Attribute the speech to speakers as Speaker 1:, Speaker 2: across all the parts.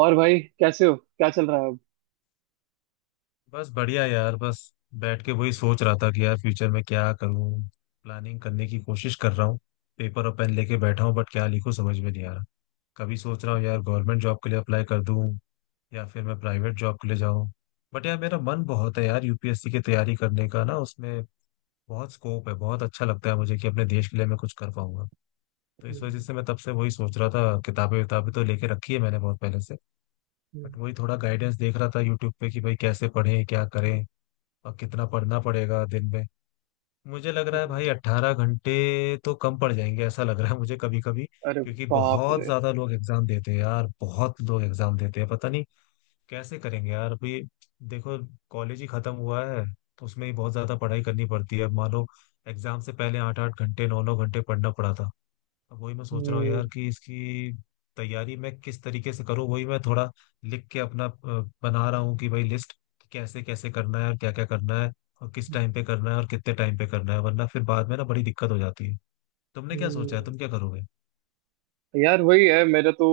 Speaker 1: और भाई, कैसे हो? क्या चल रहा है अब?
Speaker 2: बस बढ़िया यार बस बैठ के वही सोच रहा था कि यार फ्यूचर में क्या करूं। प्लानिंग करने की कोशिश कर रहा हूँ। पेपर और पेन लेके बैठा हूँ बट क्या लिखूं समझ में नहीं आ रहा। कभी सोच रहा हूँ यार गवर्नमेंट जॉब के लिए अप्लाई कर दूं या फिर मैं प्राइवेट जॉब के लिए जाऊं। बट यार मेरा मन बहुत है यार यूपीएससी की तैयारी करने का ना। उसमें बहुत स्कोप है। बहुत अच्छा लगता है मुझे कि अपने देश के लिए मैं कुछ कर पाऊंगा। तो इस
Speaker 1: हम्म।
Speaker 2: वजह से मैं तब से वही सोच रहा था। किताबें किताबें तो लेके रखी है मैंने बहुत पहले से। बट
Speaker 1: हम्म।
Speaker 2: वही थोड़ा गाइडेंस देख रहा था यूट्यूब पे कि भाई कैसे पढ़ें क्या करें और कितना पढ़ना पड़ेगा दिन में। मुझे लग रहा है
Speaker 1: हम्म।
Speaker 2: भाई 18 घंटे तो कम पड़ जाएंगे ऐसा लग रहा है मुझे कभी कभी।
Speaker 1: अरे!
Speaker 2: क्योंकि
Speaker 1: बाप
Speaker 2: बहुत
Speaker 1: रे!
Speaker 2: ज्यादा लोग एग्जाम देते हैं यार। बहुत लोग एग्जाम देते हैं। पता नहीं कैसे करेंगे यार। अभी देखो कॉलेज ही खत्म हुआ है तो उसमें ही बहुत ज्यादा पढ़ाई करनी पड़ती है। अब मानो एग्जाम से पहले 8-8 घंटे 9-9 घंटे पढ़ना पड़ा था। अब वही मैं सोच रहा हूँ
Speaker 1: हम्म।
Speaker 2: यार कि इसकी तैयारी मैं किस तरीके से करूँ। वही मैं थोड़ा लिख के अपना बना रहा हूँ कि भाई लिस्ट कैसे कैसे करना है और क्या क्या करना है और किस टाइम पे करना है और कितने टाइम पे करना है, वरना फिर बाद में ना बड़ी दिक्कत हो जाती है। तुमने क्या सोचा है,
Speaker 1: हम्म।
Speaker 2: तुम क्या करोगे?
Speaker 1: यार, वही है मेरा तो।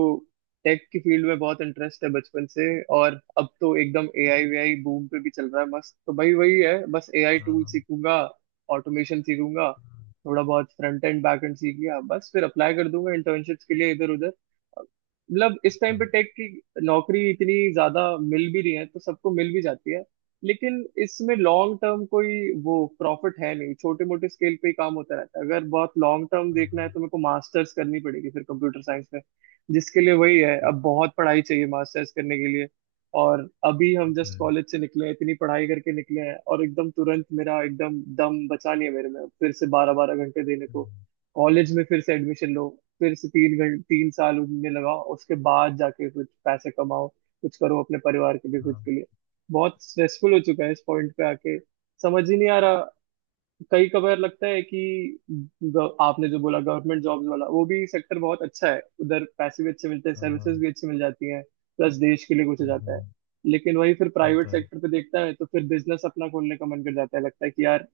Speaker 1: टेक की फील्ड में बहुत इंटरेस्ट है बचपन से। और अब तो एकदम एआई वीआई बूम पे भी चल रहा है, मस्त। तो भाई, वही है, बस एआई
Speaker 2: हाँ
Speaker 1: टूल
Speaker 2: हाँ।
Speaker 1: सीखूंगा, ऑटोमेशन सीखूंगा।
Speaker 2: हाँ,
Speaker 1: थोड़ा बहुत फ्रंट एंड बैक एंड सीख लिया, बस फिर अप्लाई कर दूंगा इंटर्नशिप्स के लिए इधर उधर। मतलब इस टाइम
Speaker 2: अच्छा।
Speaker 1: पे टेक की नौकरी इतनी ज्यादा मिल भी रही है तो सबको मिल भी जाती है। लेकिन इसमें लॉन्ग टर्म कोई वो प्रॉफिट है नहीं, छोटे मोटे स्केल पे ही काम होता रहता है। अगर बहुत लॉन्ग टर्म
Speaker 2: हाँ,
Speaker 1: देखना
Speaker 2: हाँ,
Speaker 1: है तो मेरे को मास्टर्स करनी पड़ेगी फिर कंप्यूटर साइंस में। जिसके लिए वही है,
Speaker 2: अच्छा।
Speaker 1: अब बहुत पढ़ाई चाहिए मास्टर्स करने के लिए। और अभी हम
Speaker 2: वो तो
Speaker 1: जस्ट
Speaker 2: है।
Speaker 1: कॉलेज से निकले हैं, इतनी पढ़ाई करके निकले हैं और एकदम तुरंत मेरा एकदम दम बचा नहीं है मेरे में फिर से 12 12 घंटे देने को।
Speaker 2: हम्म।
Speaker 1: कॉलेज में फिर से एडमिशन लो, फिर से 3 साल उनमें लगाओ, उसके बाद जाके कुछ पैसे कमाओ, कुछ करो अपने परिवार के लिए, खुद
Speaker 2: हाँ
Speaker 1: के लिए। बहुत स्ट्रेसफुल हो चुका है इस पॉइंट पे आके। समझ ही नहीं आ रहा। कई कबार लगता है कि आपने जो बोला गवर्नमेंट जॉब्स वाला, वो भी सेक्टर बहुत अच्छा है, उधर पैसे भी अच्छे मिलते हैं,
Speaker 2: हाँ। हाँ,
Speaker 1: सर्विसेज भी अच्छी मिल जाती हैं, प्लस देश के लिए कुछ हो जाता है।
Speaker 2: हम्म।
Speaker 1: लेकिन वही, फिर
Speaker 2: वो तो
Speaker 1: प्राइवेट
Speaker 2: है।
Speaker 1: सेक्टर पे देखता है तो फिर बिजनेस अपना खोलने का मन कर जाता है, लगता है कि यार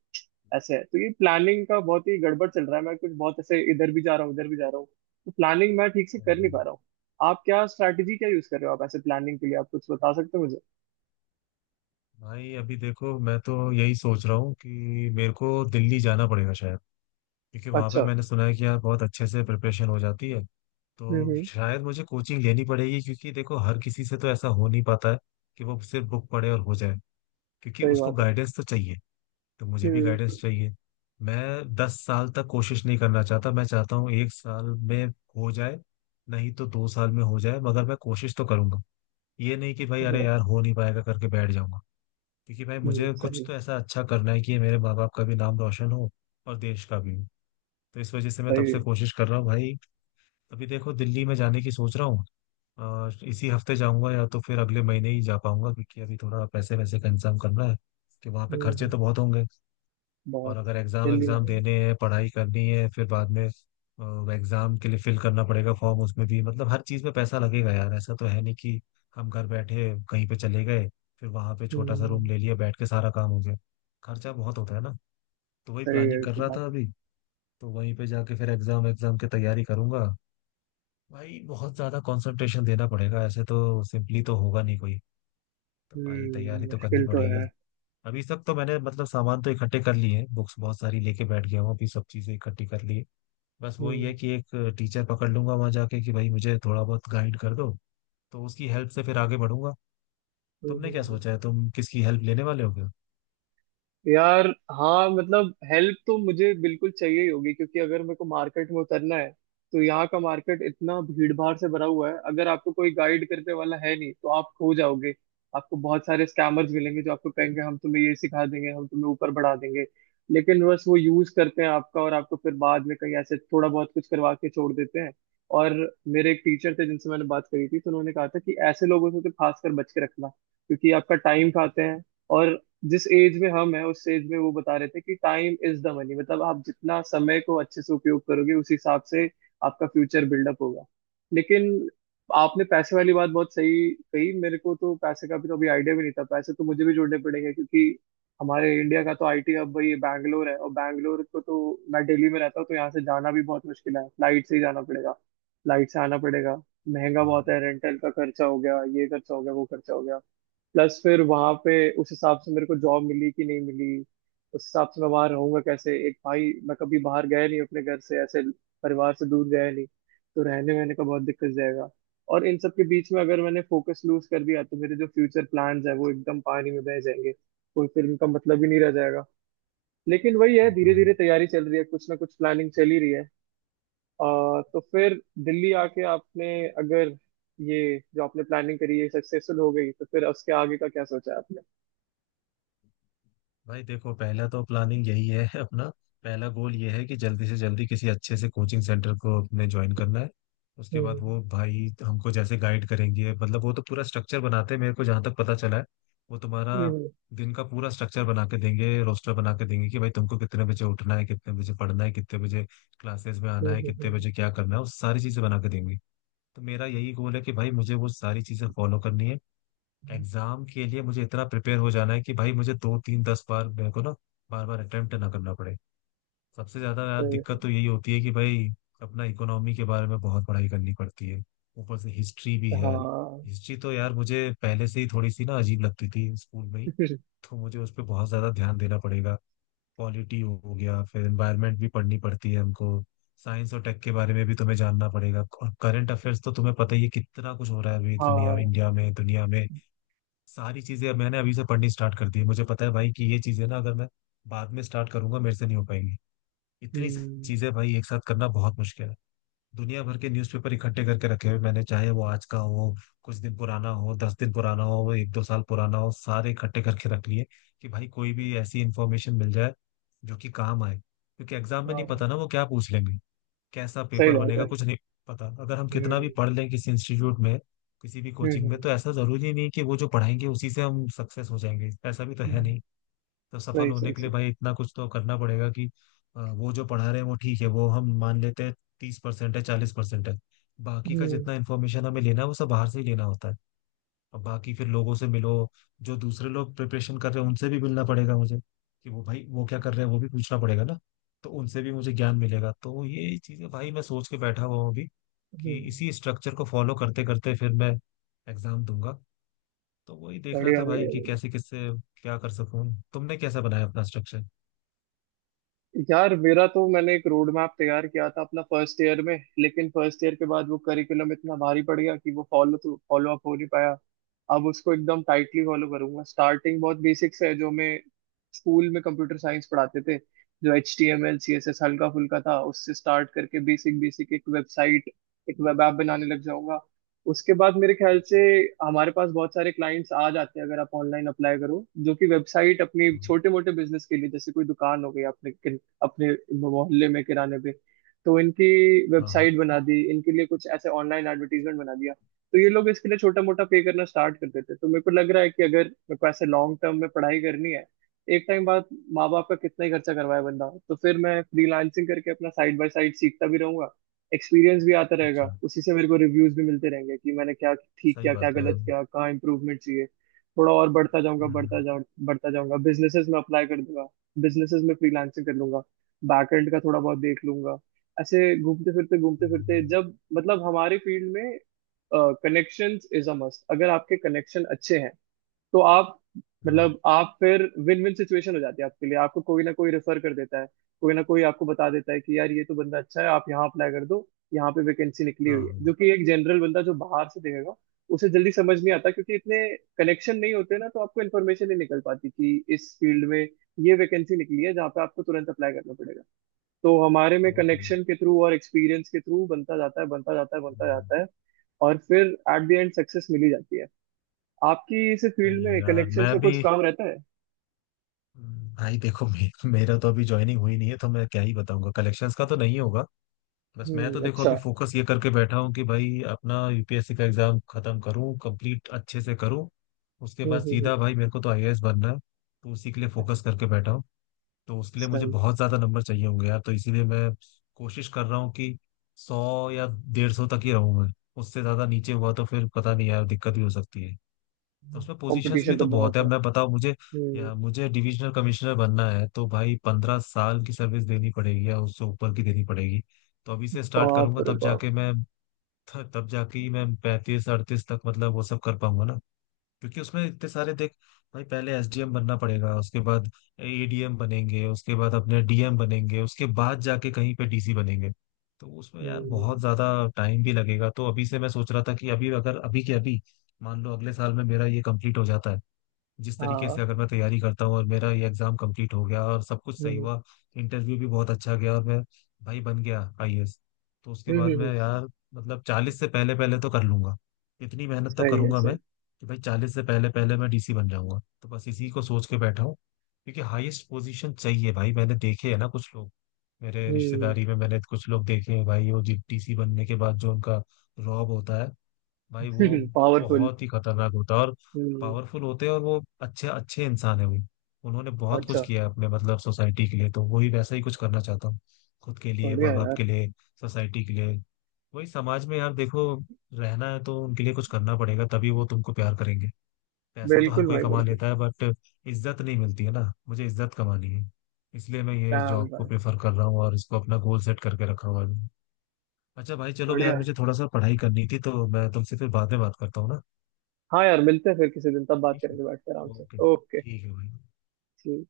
Speaker 1: ऐसे है। तो ये प्लानिंग का बहुत ही गड़बड़ चल रहा है, मैं कुछ बहुत ऐसे इधर भी जा रहा हूँ उधर भी जा रहा हूँ। तो प्लानिंग मैं ठीक से
Speaker 2: हाँ,
Speaker 1: कर नहीं पा
Speaker 2: हाँ।
Speaker 1: रहा हूँ। आप क्या स्ट्रैटेजी क्या यूज कर रहे हो आप ऐसे प्लानिंग के लिए? आप कुछ बता सकते हो मुझे?
Speaker 2: भाई अभी देखो मैं तो यही सोच रहा हूँ कि मेरे को दिल्ली जाना पड़ेगा शायद। क्योंकि वहाँ पे
Speaker 1: अच्छा।
Speaker 2: मैंने सुना है कि यार बहुत अच्छे से प्रिपरेशन हो जाती है। तो
Speaker 1: हम्म।
Speaker 2: शायद मुझे कोचिंग लेनी पड़ेगी। क्योंकि देखो हर किसी से तो ऐसा हो नहीं पाता है कि वो सिर्फ बुक पढ़े और हो जाए। क्योंकि
Speaker 1: सही
Speaker 2: उसको
Speaker 1: बात है।
Speaker 2: गाइडेंस तो चाहिए। तो मुझे भी
Speaker 1: हम्म।
Speaker 2: गाइडेंस चाहिए। मैं 10 साल तक कोशिश नहीं करना चाहता। मैं चाहता हूँ एक साल में हो जाए। नहीं तो 2 साल में हो जाए, मगर मैं कोशिश तो करूंगा। ये नहीं कि भाई अरे
Speaker 1: बढ़िया।
Speaker 2: यार हो नहीं पाएगा करके बैठ जाऊंगा। क्योंकि भाई
Speaker 1: हम्म।
Speaker 2: मुझे कुछ
Speaker 1: सही।
Speaker 2: तो ऐसा अच्छा करना है कि मेरे माँ बाप का भी नाम रोशन हो और देश का भी। तो इस वजह से मैं तब
Speaker 1: सही
Speaker 2: से
Speaker 1: है।
Speaker 2: कोशिश कर रहा हूँ भाई। अभी देखो दिल्ली में जाने की सोच रहा हूँ। इसी हफ्ते जाऊंगा या तो फिर अगले महीने ही जा पाऊंगा। क्योंकि अभी थोड़ा पैसे वैसे का इंतजाम करना है कि वहाँ पे खर्चे
Speaker 1: हम्म।
Speaker 2: तो बहुत होंगे। और
Speaker 1: बहुत
Speaker 2: अगर एग्जाम
Speaker 1: जल्दी
Speaker 2: एग्जाम
Speaker 1: आएगा।
Speaker 2: देने हैं, पढ़ाई करनी है, फिर बाद में एग्जाम के लिए फिल करना पड़ेगा फॉर्म। उसमें भी मतलब हर चीज में पैसा लगेगा यार। ऐसा तो है नहीं कि हम घर बैठे कहीं पे चले गए, फिर वहां पे छोटा सा रूम
Speaker 1: हम्म।
Speaker 2: ले लिया, बैठ के सारा काम हो गया। खर्चा बहुत होता है ना। तो वही
Speaker 1: सही
Speaker 2: प्लानिंग
Speaker 1: है
Speaker 2: कर
Speaker 1: की
Speaker 2: रहा
Speaker 1: बात
Speaker 2: था
Speaker 1: है।
Speaker 2: अभी। तो वहीं पे जाके फिर एग्जाम एग्जाम की तैयारी करूंगा। भाई बहुत ज्यादा कंसंट्रेशन देना पड़ेगा। ऐसे तो सिंपली तो होगा नहीं कोई। तो भाई
Speaker 1: हम्म।
Speaker 2: तैयारी तो करनी
Speaker 1: मुश्किल तो
Speaker 2: पड़ेगी।
Speaker 1: है।
Speaker 2: अभी तक तो मैंने मतलब सामान तो इकट्ठे कर लिए हैं। बुक्स बहुत सारी लेके बैठ गया हूँ। अभी सब चीजें इकट्ठी कर ली है। बस वही है
Speaker 1: हम्म।
Speaker 2: कि एक टीचर पकड़ लूंगा वहां जाके कि भाई मुझे थोड़ा बहुत गाइड कर दो। तो उसकी हेल्प से फिर आगे बढ़ूंगा।
Speaker 1: हम्म।
Speaker 2: तुमने
Speaker 1: हम्म।
Speaker 2: क्या
Speaker 1: हम्म।
Speaker 2: सोचा है? तुम किसकी हेल्प लेने वाले हो क्या?
Speaker 1: यार। हाँ, मतलब हेल्प तो मुझे बिल्कुल चाहिए ही होगी, क्योंकि अगर मेरे को मार्केट में उतरना है तो यहाँ का मार्केट इतना भीड़ भाड़ से भरा हुआ है, अगर आपको कोई गाइड करने वाला है नहीं तो आप खो जाओगे। आपको बहुत सारे स्कैमर्स मिलेंगे जो आपको कहेंगे हम तुम्हें ये सिखा देंगे, हम तुम्हें ऊपर बढ़ा देंगे, लेकिन बस वो यूज करते हैं आपका और आपको फिर बाद में कहीं ऐसे थोड़ा बहुत कुछ करवा के छोड़ देते हैं। और मेरे एक टीचर थे जिनसे मैंने बात करी थी, तो उन्होंने कहा था कि ऐसे लोगों से तो खासकर बच के रखना क्योंकि आपका टाइम खाते हैं। और जिस एज में हम है उस एज में वो बता रहे थे कि टाइम इज द मनी, मतलब आप जितना समय को अच्छे से उपयोग करोगे उस हिसाब से आपका फ्यूचर बिल्डअप होगा। लेकिन आपने पैसे वाली बात बहुत सही कही, मेरे को तो पैसे का भी तो अभी आइडिया भी नहीं था। पैसे तो मुझे भी जोड़ने पड़ेंगे क्योंकि हमारे इंडिया का तो आईटी हब भाई बैंगलोर है, और बैंगलोर को तो, मैं दिल्ली में रहता हूँ तो यहाँ से जाना भी बहुत मुश्किल है, फ्लाइट से ही जाना पड़ेगा, फ्लाइट से आना पड़ेगा, महंगा बहुत है। रेंटल का खर्चा हो गया, ये खर्चा हो गया, वो खर्चा हो गया, प्लस फिर वहां पे उस हिसाब से मेरे को जॉब मिली कि नहीं मिली, उस हिसाब से मैं वहां रहूंगा कैसे एक, भाई मैं कभी बाहर गया नहीं अपने घर से ऐसे, परिवार से दूर गया नहीं तो रहने वहने का बहुत दिक्कत जाएगा। और इन सब के बीच में अगर मैंने फोकस लूज कर दिया तो मेरे जो फ्यूचर प्लान्स है वो एकदम पानी में बह जाएंगे। कोई फिर उनका मतलब ही नहीं रह जाएगा। लेकिन वही है,
Speaker 2: वो तो
Speaker 1: धीरे
Speaker 2: है।
Speaker 1: धीरे तैयारी चल रही है, कुछ ना कुछ प्लानिंग चल ही रही है। तो फिर दिल्ली आके आपने, अगर ये जो आपने प्लानिंग करी है सक्सेसफुल हो गई, तो फिर उसके आगे का क्या सोचा है आपने?
Speaker 2: भाई देखो पहला तो प्लानिंग यही है अपना पहला गोल ये है कि जल्दी से जल्दी किसी अच्छे से कोचिंग सेंटर को अपने ज्वाइन करना है। उसके बाद
Speaker 1: हम्म।
Speaker 2: वो भाई हमको जैसे गाइड करेंगे, मतलब वो तो पूरा स्ट्रक्चर बनाते हैं मेरे को, जहाँ तक पता चला है। वो तुम्हारा
Speaker 1: हम्म।
Speaker 2: दिन का पूरा स्ट्रक्चर बना के देंगे, रोस्टर बना के देंगे कि भाई तुमको कितने बजे उठना है, कितने बजे पढ़ना है, कितने बजे क्लासेस में आना है, कितने
Speaker 1: हम्म।
Speaker 2: बजे क्या करना है, वो सारी चीजें बना के देंगे। तो मेरा यही गोल है कि भाई मुझे वो सारी चीजें फॉलो करनी है।
Speaker 1: हम्म।
Speaker 2: एग्जाम के लिए मुझे इतना प्रिपेयर हो जाना है कि भाई मुझे दो तीन दस बार मेरे को ना बार बार अटेम्प्ट ना करना पड़े। सबसे ज्यादा यार
Speaker 1: सही है।
Speaker 2: दिक्कत तो यही होती है कि भाई अपना इकोनॉमी के बारे में बहुत पढ़ाई करनी पड़ती है। ऊपर से हिस्ट्री भी है।
Speaker 1: हाँ।
Speaker 2: हिस्ट्री तो यार मुझे पहले से ही थोड़ी सी ना अजीब लगती थी स्कूल में ही। तो मुझे उस पर बहुत ज्यादा ध्यान देना पड़ेगा। पॉलिटी हो गया। फिर एनवायरमेंट भी पढ़नी पड़ती है हमको। साइंस और टेक के बारे में भी तुम्हें जानना पड़ेगा। और करंट अफेयर्स तो तुम्हें पता ही है कितना कुछ हो रहा है अभी दुनिया,
Speaker 1: हाँ।
Speaker 2: इंडिया में, दुनिया में। सारी चीजें अब मैंने अभी से पढ़नी स्टार्ट कर दी है। मुझे पता है भाई कि ये चीजें ना अगर मैं बाद में स्टार्ट करूंगा मेरे से नहीं हो पाएंगी। इतनी सी
Speaker 1: हम्म।
Speaker 2: चीजें भाई एक साथ करना बहुत मुश्किल है। दुनिया भर के न्यूज़पेपर इकट्ठे करके रखे हुए मैंने, चाहे वो आज का हो, कुछ दिन पुराना हो, 10 दिन पुराना हो, वो 1-2 साल पुराना हो, सारे इकट्ठे करके रख लिए कि भाई कोई भी ऐसी इंफॉर्मेशन मिल जाए जो कि काम आए। क्योंकि एग्जाम में नहीं
Speaker 1: हाँ।
Speaker 2: पता ना वो क्या पूछ लेंगे, कैसा
Speaker 1: सही
Speaker 2: पेपर
Speaker 1: बात
Speaker 2: बनेगा,
Speaker 1: है।
Speaker 2: कुछ नहीं पता। अगर हम कितना भी
Speaker 1: हम्म।
Speaker 2: पढ़ लें किसी इंस्टीट्यूट में, किसी भी
Speaker 1: हम्म।
Speaker 2: कोचिंग में,
Speaker 1: हम्म।
Speaker 2: तो ऐसा जरूरी नहीं कि वो जो पढ़ाएंगे उसी से हम सक्सेस हो जाएंगे। ऐसा भी तो है
Speaker 1: हम्म।
Speaker 2: नहीं। तो सफल
Speaker 1: सही
Speaker 2: होने
Speaker 1: सही
Speaker 2: के लिए
Speaker 1: सही।
Speaker 2: भाई इतना कुछ तो करना पड़ेगा कि वो जो पढ़ा रहे हैं वो ठीक है, वो हम मान लेते हैं। 30% है, 40% है। बाकी का
Speaker 1: हम्म।
Speaker 2: जितना इन्फॉर्मेशन हमें लेना है वो सब बाहर से ही लेना होता है। अब बाकी फिर लोगों से मिलो, जो दूसरे लोग प्रिपरेशन कर रहे हैं उनसे भी मिलना पड़ेगा मुझे, कि वो भाई वो क्या कर रहे हैं वो भी पूछना पड़ेगा ना। तो उनसे भी मुझे ज्ञान मिलेगा। तो ये चीजें भाई मैं सोच के बैठा हुआ हूँ अभी कि
Speaker 1: हम्म।
Speaker 2: इसी स्ट्रक्चर को फॉलो करते करते फिर मैं एग्जाम दूंगा। तो वही देख रहा
Speaker 1: बढ़िया
Speaker 2: था भाई कि
Speaker 1: बढ़िया।
Speaker 2: कैसे किससे क्या कर सकूं। तुमने कैसा बनाया अपना स्ट्रक्चर?
Speaker 1: यार मेरा तो, मैंने एक रोड मैप तैयार किया था अपना फर्स्ट ईयर में, लेकिन फर्स्ट ईयर के बाद वो करिकुलम इतना भारी पड़ गया कि वो फॉलो तो फॉलो अप हो नहीं पाया। अब उसको एकदम टाइटली फॉलो करूंगा। स्टार्टिंग बहुत बेसिक्स है जो मैं स्कूल में कंप्यूटर साइंस पढ़ाते थे, जो HTML CSS हल्का फुल्का था, उससे स्टार्ट करके बेसिक बेसिक एक वेबसाइट एक वेब ऐप बनाने लग जाऊंगा। उसके बाद मेरे ख्याल से
Speaker 2: अच्छा।
Speaker 1: हमारे पास बहुत सारे क्लाइंट्स आ जाते हैं अगर आप ऑनलाइन अप्लाई करो, जो कि वेबसाइट अपनी
Speaker 2: हम्म,
Speaker 1: छोटे मोटे बिजनेस के लिए, जैसे कोई दुकान हो गई आपने अपने मोहल्ले में किराने पे, तो इनकी
Speaker 2: हाँ हाँ।
Speaker 1: वेबसाइट बना दी, इनके लिए कुछ ऐसे ऑनलाइन एडवर्टीजमेंट बना दिया, तो ये लोग इसके लिए छोटा मोटा पे करना स्टार्ट कर देते। तो मेरे को लग रहा है कि अगर मेरे को ऐसे लॉन्ग टर्म में पढ़ाई करनी है एक टाइम बाद, माँ बाप का कितना ही खर्चा करवाए बंदा, तो फिर मैं फ्रीलांसिंग करके अपना साइड बाय साइड सीखता भी रहूंगा, एक्सपीरियंस भी आता रहेगा,
Speaker 2: अच्छा,
Speaker 1: उसी से मेरे को रिव्यूज भी मिलते रहेंगे कि मैंने क्या ठीक
Speaker 2: सही
Speaker 1: किया, क्या
Speaker 2: बात है।
Speaker 1: गलत किया, कहाँ इंप्रूवमेंट चाहिए। थोड़ा और बढ़ता जाऊंगा,
Speaker 2: हम्म,
Speaker 1: बढ़ता जाऊंगा, बिजनेसेस में अप्लाई कर दूंगा, बिजनेसेस में फ्रीलांसिंग कर लूंगा, बैक एंड का थोड़ा बहुत देख लूंगा। ऐसे घूमते फिरते घूमते फिरते,
Speaker 2: हम्म।
Speaker 1: जब मतलब हमारे फील्ड में कनेक्शंस इज अ मस्ट, अगर आपके कनेक्शन अच्छे हैं तो आप,
Speaker 2: हाँ
Speaker 1: मतलब आप फिर विन विन सिचुएशन हो जाती है आपके लिए, आपको कोई ना कोई रेफर कर देता है, कोई ना कोई आपको बता देता है कि यार ये तो बंदा अच्छा है आप यहाँ अप्लाई कर दो, यहाँ पे वैकेंसी निकली
Speaker 2: हाँ।
Speaker 1: हुई है, जो
Speaker 2: हाँ,
Speaker 1: कि एक जनरल बंदा जो बाहर से देखेगा उसे जल्दी समझ नहीं आता क्योंकि इतने कनेक्शन नहीं होते ना, तो आपको इन्फॉर्मेशन नहीं निकल पाती कि इस फील्ड में ये वैकेंसी निकली है जहाँ पे आपको तुरंत अप्लाई करना पड़ेगा। तो हमारे में
Speaker 2: वो तो है।
Speaker 1: कनेक्शन के थ्रू और एक्सपीरियंस के थ्रू बनता जाता है बनता जाता है बनता
Speaker 2: हम्म,
Speaker 1: जाता है। और फिर एट द एंड सक्सेस मिली जाती है। आपकी इस फील्ड
Speaker 2: सही है
Speaker 1: में
Speaker 2: यार।
Speaker 1: कनेक्शन
Speaker 2: मैं
Speaker 1: का कुछ
Speaker 2: भी
Speaker 1: काम रहता है।
Speaker 2: हम्म। भाई देखो मेरा तो अभी ज्वाइनिंग हुई नहीं है तो मैं क्या ही बताऊंगा, कलेक्शंस का तो नहीं होगा। बस मैं तो
Speaker 1: हम्म।
Speaker 2: देखो
Speaker 1: अच्छा।
Speaker 2: अभी फोकस ये करके बैठा हूँ कि भाई अपना यूपीएससी का एग्जाम खत्म करूँ, कंप्लीट अच्छे से करूँ। उसके
Speaker 1: हम्म।
Speaker 2: बाद
Speaker 1: हम्म। हम्म।
Speaker 2: सीधा भाई मेरे को तो आईएएस बनना है। तो उसी के लिए फोकस करके बैठा हूँ। तो उसके लिए मुझे
Speaker 1: सही।
Speaker 2: बहुत ज्यादा नंबर चाहिए होंगे यार। तो इसीलिए मैं कोशिश कर रहा हूँ कि 100 या 150 तक ही रहूँ मैं। उससे ज्यादा नीचे हुआ तो फिर पता नहीं यार दिक्कत भी हो सकती है। तो उसमें पोजीशंस
Speaker 1: कंपटीशन
Speaker 2: भी
Speaker 1: तो
Speaker 2: तो बहुत
Speaker 1: बहुत
Speaker 2: है,
Speaker 1: है।
Speaker 2: मैं बताऊं मुझे
Speaker 1: हम्म।
Speaker 2: या मुझे डिविजनल कमिश्नर बनना है तो भाई 15 साल की सर्विस देनी पड़ेगी या उससे ऊपर की देनी पड़ेगी। तो अभी से स्टार्ट
Speaker 1: बाप
Speaker 2: करूंगा
Speaker 1: रे
Speaker 2: तब
Speaker 1: बाप।
Speaker 2: जाके मैं, तब जाके ही मैं 35-38 तक मतलब वो सब कर पाऊंगा ना। क्योंकि उसमें इतने सारे देख, भाई पहले एसडीएम बनना पड़ेगा, उसके बाद एडीएम बनेंगे, उसके बाद अपने डीएम बनेंगे, उसके बाद जाके कहीं पे डीसी बनेंगे। तो उसमें यार
Speaker 1: हम्म।
Speaker 2: बहुत ज्यादा टाइम भी लगेगा। तो अभी से मैं सोच रहा था कि अभी, अगर अभी के अभी मान लो अगले साल में मेरा ये कंप्लीट हो जाता है, जिस तरीके से
Speaker 1: हाँ।
Speaker 2: अगर मैं तैयारी करता हूँ और मेरा ये एग्जाम कंप्लीट हो गया और सब कुछ सही
Speaker 1: हम्म।
Speaker 2: हुआ, इंटरव्यू भी बहुत अच्छा गया और मैं भाई बन गया आईएएस। तो उसके
Speaker 1: हम्म।
Speaker 2: बाद
Speaker 1: हम्म।
Speaker 2: मैं यार मतलब 40 से पहले पहले तो कर लूंगा। इतनी मेहनत तो
Speaker 1: सही है
Speaker 2: करूंगा मैं
Speaker 1: सही।
Speaker 2: कि भाई 40 से पहले पहले मैं डीसी बन जाऊंगा। तो बस इसी को सोच के बैठा हूँ। क्योंकि हाईएस्ट पोजीशन चाहिए भाई। मैंने देखे है ना कुछ लोग, मेरे
Speaker 1: हम्म।
Speaker 2: रिश्तेदारी में मैंने कुछ लोग देखे हैं भाई, वो डीसी बनने के बाद जो उनका रॉब होता है भाई वो
Speaker 1: पावरफुल।
Speaker 2: बहुत ही खतरनाक होता है। और
Speaker 1: हम्म।
Speaker 2: पावरफुल होते हैं। और वो अच्छे अच्छे इंसान है वो, उन्होंने बहुत कुछ
Speaker 1: अच्छा।
Speaker 2: किया है अपने मतलब सोसाइटी के लिए। तो वही वैसा ही कुछ करना चाहता हूँ, खुद के लिए,
Speaker 1: बढ़िया
Speaker 2: माँ बाप
Speaker 1: यार।
Speaker 2: के लिए, सोसाइटी के लिए। वही समाज में यार देखो रहना है तो उनके लिए कुछ करना पड़ेगा, तभी वो तुमको प्यार करेंगे। पैसा तो हर
Speaker 1: बिल्कुल
Speaker 2: कोई
Speaker 1: भाई
Speaker 2: कमा
Speaker 1: बिल्कुल।
Speaker 2: लेता है बट इज्जत नहीं मिलती है ना। मुझे इज्जत कमानी है। इसलिए मैं ये
Speaker 1: damn
Speaker 2: जॉब को
Speaker 1: भाई।
Speaker 2: प्रेफर कर रहा हूँ और इसको अपना गोल सेट करके रखा हुआ है। अच्छा भाई चलो यार,
Speaker 1: बढ़िया।
Speaker 2: मुझे थोड़ा सा पढ़ाई करनी थी, तो मैं तुमसे फिर बाद में बात करता हूँ ना।
Speaker 1: हाँ यार, मिलते हैं फिर किसी दिन, तब बात
Speaker 2: ठीक है।
Speaker 1: करेंगे बैठ के आराम से।
Speaker 2: Okay
Speaker 1: okay.
Speaker 2: ठीक है भाई।
Speaker 1: जी।